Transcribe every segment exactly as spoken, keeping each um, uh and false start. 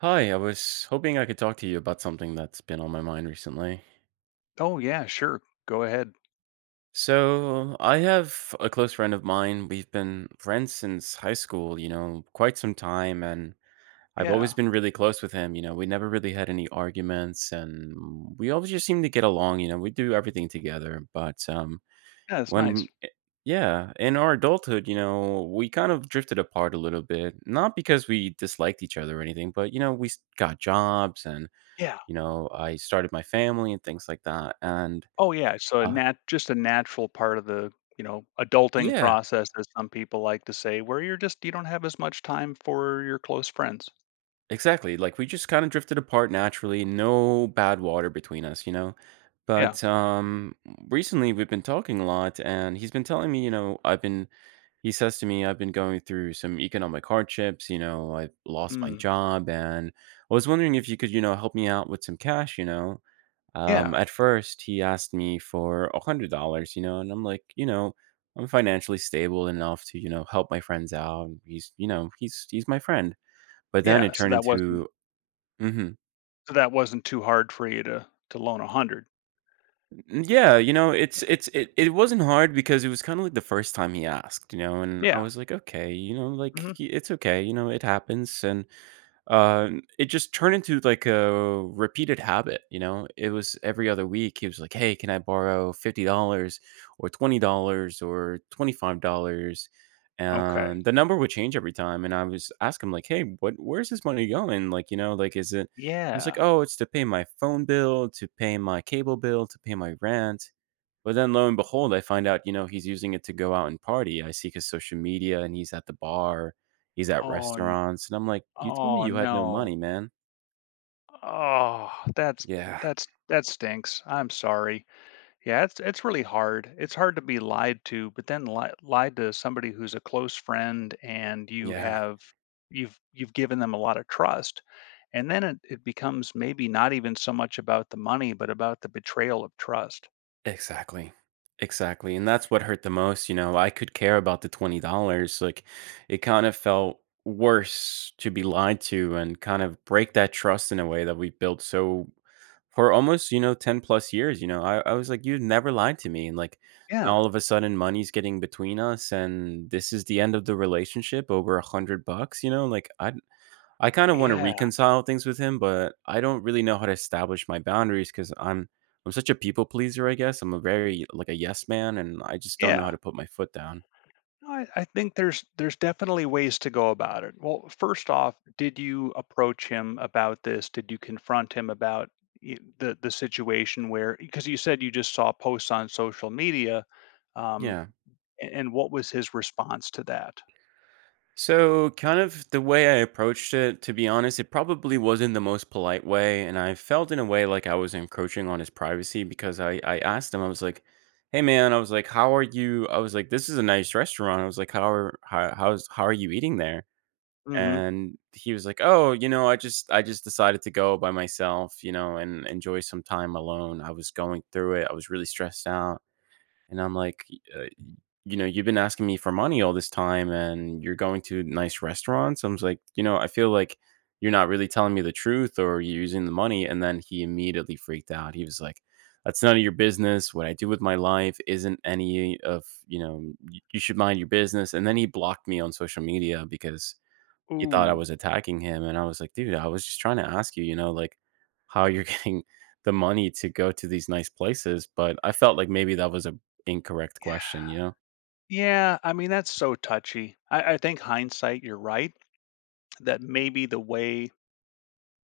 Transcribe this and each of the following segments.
Hi, I was hoping I could talk to you about something that's been on my mind recently. Oh, yeah, sure. Go ahead. So, I have a close friend of mine. We've been friends since high school, you know, quite some time, and I've Yeah. always been really close with him. You know, we never really had any arguments, and we always just seem to get along. You know, we do everything together. But um, Yeah, it's when, nice. eh, yeah, in our adulthood, you know, we kind of drifted apart a little bit. Not because we disliked each other or anything, but you know, we s- got jobs and Yeah. You know, I started my family and things like that, and, Oh, yeah, so a uh nat just a natural part of the, you know, adulting yeah, process, as some people like to say, where you're just you don't have as much time for your close friends. exactly, like, we just kinda drifted apart naturally, no bad water between us, you know? Yeah. But, um, recently, we've been talking a lot, and he's been telling me, you know, I've been he says to me, "I've been going through some economic hardships, you know, I lost my Mm. job, and I was wondering if you could, you know, help me out with some cash, you know?" Um, Yeah. At first, he asked me for a a hundred dollars you know, and I'm like, you know, I'm financially stable enough to, you know, help my friends out. He's, you know, he's he's my friend. But then it Yeah, so turned that into. wasn't Mhm. so that wasn't too hard for you to to loan one hundred. Yeah, you know, it's it's it, it wasn't hard because it was kind of like the first time he asked, you know, and I Yeah. was like, okay, you know, like Mhm. he- it's okay, you know, it happens, and Uh, it just turned into like a repeated habit, you know? It was every other week. He was like, "Hey, can I borrow fifty dollars or twenty dollars or twenty-five dollars" Okay. And the number would change every time. And I was asking him, like, "Hey, what, where's this money going? Like, you know, like, is it, he's like, Yeah. "Oh, it's to pay my phone bill, to pay my cable bill, to pay my rent." But then lo and behold, I find out, you know, he's using it to go out and party. I see his social media and he's at the bar, he's at Oh, n restaurants, and I'm like, "You told me oh, you had no no. money, man." Oh, that's Yeah, that's that stinks. I'm sorry. Yeah, it's it's really hard. It's hard to be lied to, but then li- lied to somebody who's a close friend and you yeah. have you've you've given them a lot of trust. And then it, it becomes maybe not even so much about the money, but about the betrayal of trust. Exactly. Exactly, and that's what hurt the most, you know, I could care about the twenty dollars like, it kind of felt worse to be lied to and kind of break that trust in a way that we built so for almost, you know, ten plus years, you know, I I was like, "You've never lied to me," and, like, now Yeah. all of a sudden money's getting between us, and this is the end of the relationship over a hundred bucks, you know, like, I I kind of want to Yeah. reconcile things with him, but I don't really know how to establish my boundaries because I'm I'm such a people pleaser, I guess. I'm a very like a yes man, and I just don't know how Yeah. to put my foot down. No, I, I think there's there's definitely ways to go about it. Well, first off, did you approach him about this? Did you confront him about y- the the situation where, because you said you just saw posts on social media, um, Yeah. a- and what was his response to that? So, kind of the way I approached it, to be honest, it probably wasn't the most polite way. And I felt in a way like I was encroaching on his privacy because I, I asked him. I was like, "Hey, man," I was like, "How are you?" I was like, "This is a nice restaurant." I was like, how are, how, how's, "How are you eating there?" Hmm. And he was like, "Oh, you know, I just I just decided to go by myself, you know, and enjoy some time alone. I was going through it. I was really stressed out." And I'm like, uh, "You know, you've been asking me for money all this time and you're going to nice restaurants." I was like, "You know, I feel like you're not really telling me the truth or you're using the money." And then he immediately freaked out. He was like, "That's none of your business. What I do with my life isn't any of, you know, y- you should mind your business." And then he blocked me on social media because he thought I Ooh, was attacking him, and I was like, "Dude, I was just trying to ask you, you know, like, how you're getting the money to go to these nice places," but I felt like maybe that was a incorrect yeah, question, you know? yeah. I mean, that's so touchy. I, I think hindsight, you're right that maybe the way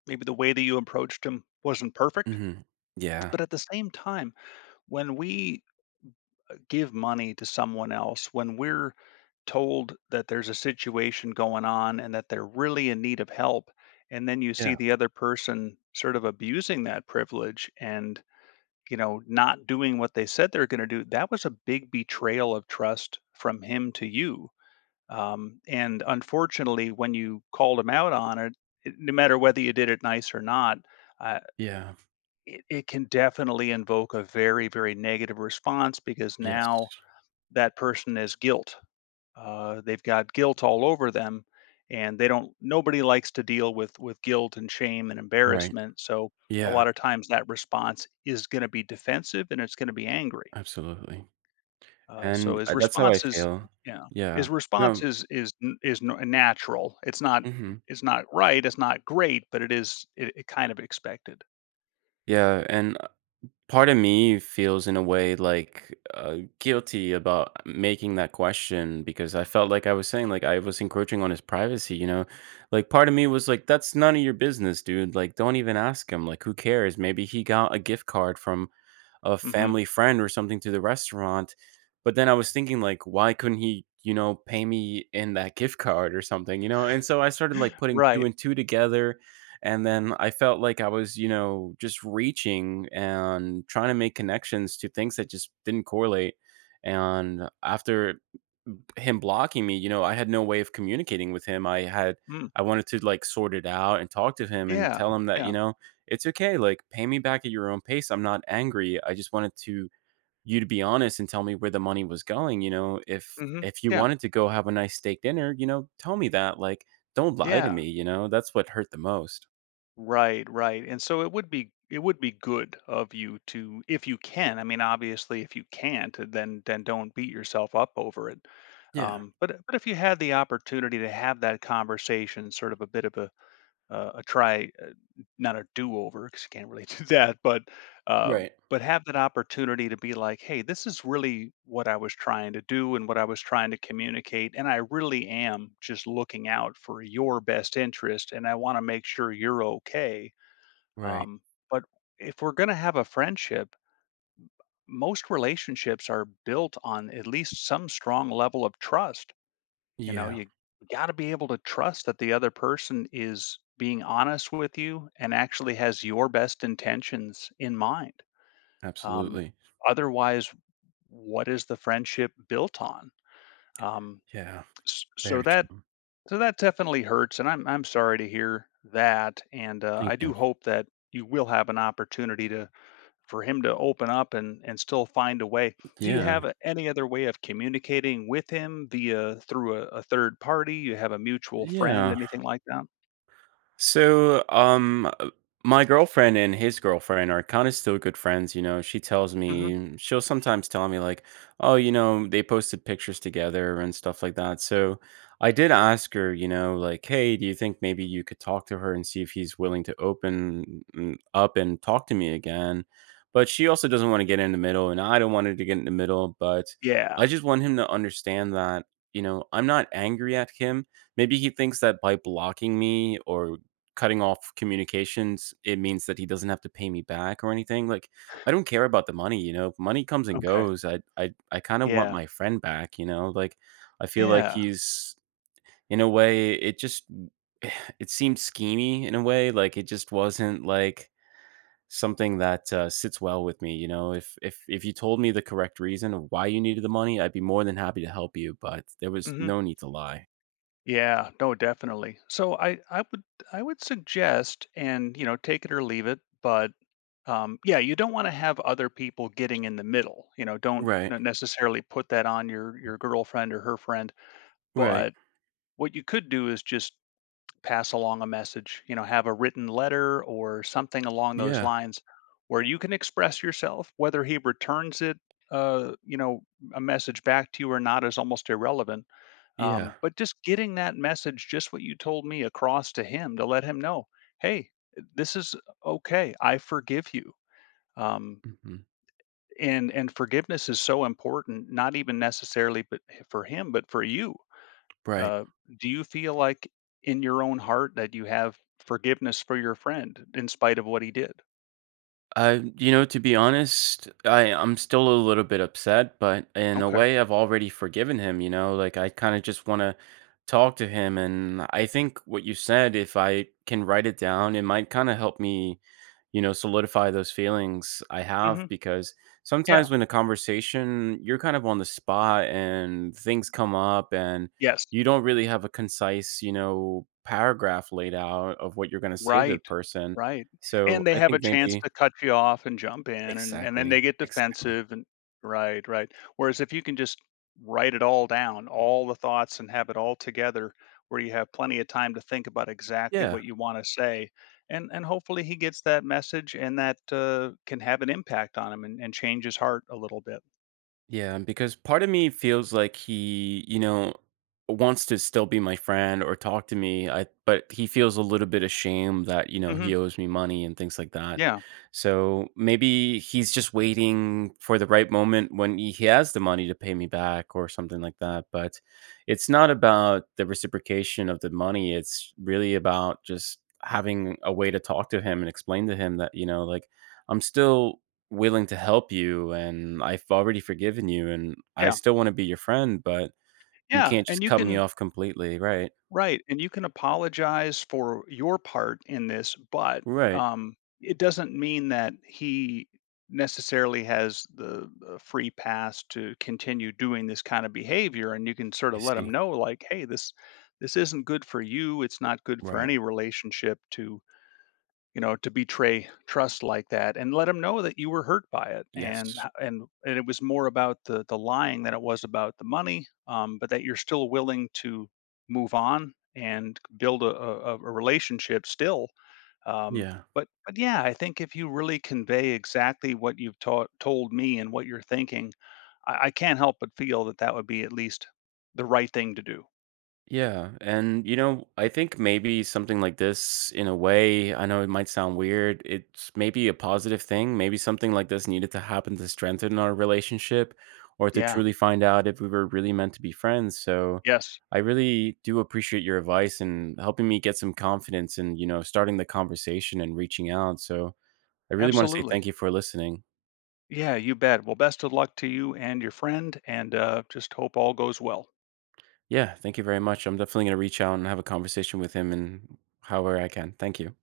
maybe the way that you approached him wasn't perfect, Mhm. Yeah. but at the same time, when we give money to someone else when we're told that there's a situation going on and that they're really in need of help, and then you see Yeah. the other person sort of abusing that privilege and you know not doing what they said they're going to do, that was a big betrayal of trust from him to you. Um, and unfortunately when you called him out on it, it no matter whether you did it nice or not uh, Yeah. it, it can definitely invoke a very very negative response because Yes. now that person as guilt. Uh, they've got guilt all over them, and they don't. Nobody likes to deal with with guilt and shame and Right. embarrassment. So a Yeah. lot of times that response is going to be defensive and it's going to be angry. Absolutely. Uh, so And, his uh, that's how I response is feel. yeah, Yeah. his response No. is is n- is n- natural. It's not Mhm. it's not right. It's not great, but it is it, it kind of expected. Yeah, and part of me feels in a way like uh, guilty about making that question because I felt like I was saying like I was encroaching on his privacy, you know. Like part of me was like that's none of your business, dude. Like don't even ask him. Like who cares? Maybe he got a gift card from a Hmm. family friend or something to the restaurant. But then I was thinking like, why couldn't he, you know, pay me in that gift card or something, you know? And so I started like putting two Right. and two together. And then I felt like I was, you know, just reaching and trying to make connections to things that just didn't correlate. And after him blocking me, you know, I had no way of communicating with him. I had Mm. I wanted to like sort it out and talk to him and Yeah. tell him that, you Yeah. know, it's okay. Like pay me back at your own pace. I'm not angry. I just wanted to you to be honest and tell me where the money was going, you know, if Hmm. if you Yeah. wanted to go have a nice steak dinner, you know, tell me that. Like don't lie to Yeah. me, you know. That's what hurt the most. Right, right. And so it would be it would be good of you to if you can. I mean, obviously if you can't, uh, then then don't beat yourself up over it. Yeah. Um, but but if you had the opportunity to have that conversation, sort of a bit of a uh, a try, uh, not a do-over because you can't really do that, but uh, Right. but have that opportunity to be like, hey, this is really what I was trying to do and what I was trying to communicate, and I really am just looking out for your best interest, and I want to make sure you're okay. Right. Um, but if we're gonna have a friendship, most relationships are built on at least some strong level of trust. You know, Yeah. you got to be able to trust that the other person is being honest with you and actually has your best intentions in mind. Um, Absolutely. otherwise, what is the friendship built on? Um, Yeah. s- so Very that true. so that definitely hurts, and I'm I'm sorry to hear that. And uh, Thank I you. do hope that you will have an opportunity to for him to open up and and still find a way. Do you have Yeah. a any other way of communicating with him via through a a third party? You have a mutual friend, Yeah. anything like that? So, um, uh, my girlfriend and his girlfriend are kind of still good friends. You know, she tells Mhm. me, she'll sometimes tell me, like, oh, you know, they posted pictures together and stuff like that. So I did ask her, you know, like, hey, do you think maybe you could talk to her and see if he's willing to open mm, up and talk to me again? But she also doesn't want to get in the middle, and I don't want her to get in the middle. But Yeah. I just want him to understand that, you know, I'm not angry at him. Maybe he thinks that by blocking me or cutting off communications, it means that he doesn't have to pay me back or anything. Like, I don't care about the money, you know. Money comes and Okay. goes. I I I kinda want Yeah. my friend back, you know? Like, I feel like Yeah. he's in a way, it just it seemed schemy in a way. Like, it just wasn't, like, something that, uh, sits well with me, you know? If if if you told me the correct reason of why you needed the money, I'd be more than happy to help you, but there was Mhm. no need to lie. Yeah. No, definitely. So I I would I would suggest and, you know, take it or leave it, but, um, yeah, you don't wanna have other people getting in the middle, you know, don't Right, not necessarily put that on your your girlfriend or her friend, right. but what you could do is just pass along a message, you know, have a written letter or something along those Yeah, lines where you can express yourself. Whether he returns it, uh, you know, a message back to you or not is almost irrelevant. yeah. Um, but just getting that message, just what you told me, across to him to let him know, hey, this is okay. I forgive you. Um, Mhm. and and forgiveness is so important, not even necessarily but eh, for him, but for you. Right. uh, do you feel like in your own heart that you have forgiveness for your friend in spite of what he did? Uh, you know, to be honest, I I'm still a little bit upset, but in a Okay. way, I've already forgiven him. You know, like I kind of just want to talk to him, and I think what you said, if I can write it down, it might kind of help me, you know, solidify those feelings I have Hmm. because sometimes Yeah. when a conversation, you're kind of on the spot and things come up, and Yes. you don't really have a concise, you know, paragraph laid out of what you're going to say to the Right. person. Right. So And they I have a think chance maybe. to cut you off and jump in, and and then Exactly, they get exactly. defensive and right, right. Whereas if you can just write it all down, all the thoughts and have it all together where you have plenty of time to think about exactly Yeah, what you want to say. And and hopefully he gets that message and that uh, can have an impact on him and, and change his heart a little bit. yeah, because part of me feels like he, you know, wants to still be my friend or talk to me, I but he feels a little bit ashamed that, you know, he Mhm. owes me money and things like that. Yeah, So, maybe he's just waiting for the right moment when he he has the money to pay me back or something like that, but it's not about the reciprocation of the money, it's really about just having a way to talk to him and explain to him that, you know, like, I'm still willing to help you, and I've already forgiven you, and I yeah, still wanna be your friend, but you yeah, can't and just you cut me can off completely, right. right, and you can apologize for your part in this, but, Right. um, it doesn't mean that he necessarily has the the free pass to continue doing this kind of behavior, and you can sort I of let him see. know, like, "Hey, this this isn't good for you, it's not good for Right. any relationship to you know, to betray trust like that," and let them know that you were hurt by it. And Yes. h- and and it was more about the the lying than it was about the money, um, but that you're still willing to move on and build a, a, a relationship still. Um, Yeah. but but yeah, I think if you really convey exactly what you've taught told me and what you're thinking, I, I can't help but feel that that would be at least the right thing to do. Yeah, and you know, I think maybe something like this, in a way, I know it might sound weird. It's maybe a positive thing. Maybe something like this needed to happen to strengthen our relationship or to Yeah. truly find out if we were really meant to be friends. So Yes. I really do appreciate your advice and helping me get some confidence and, you know, starting the conversation and reaching out. So I really want to say Absolutely. thank you for listening. Yeah, you bet. Well, best of luck to you and your friend, and uh, just hope all goes well. Yeah, thank you very much. I'm definitely going to reach out and have a conversation with him and however I can. Thank you.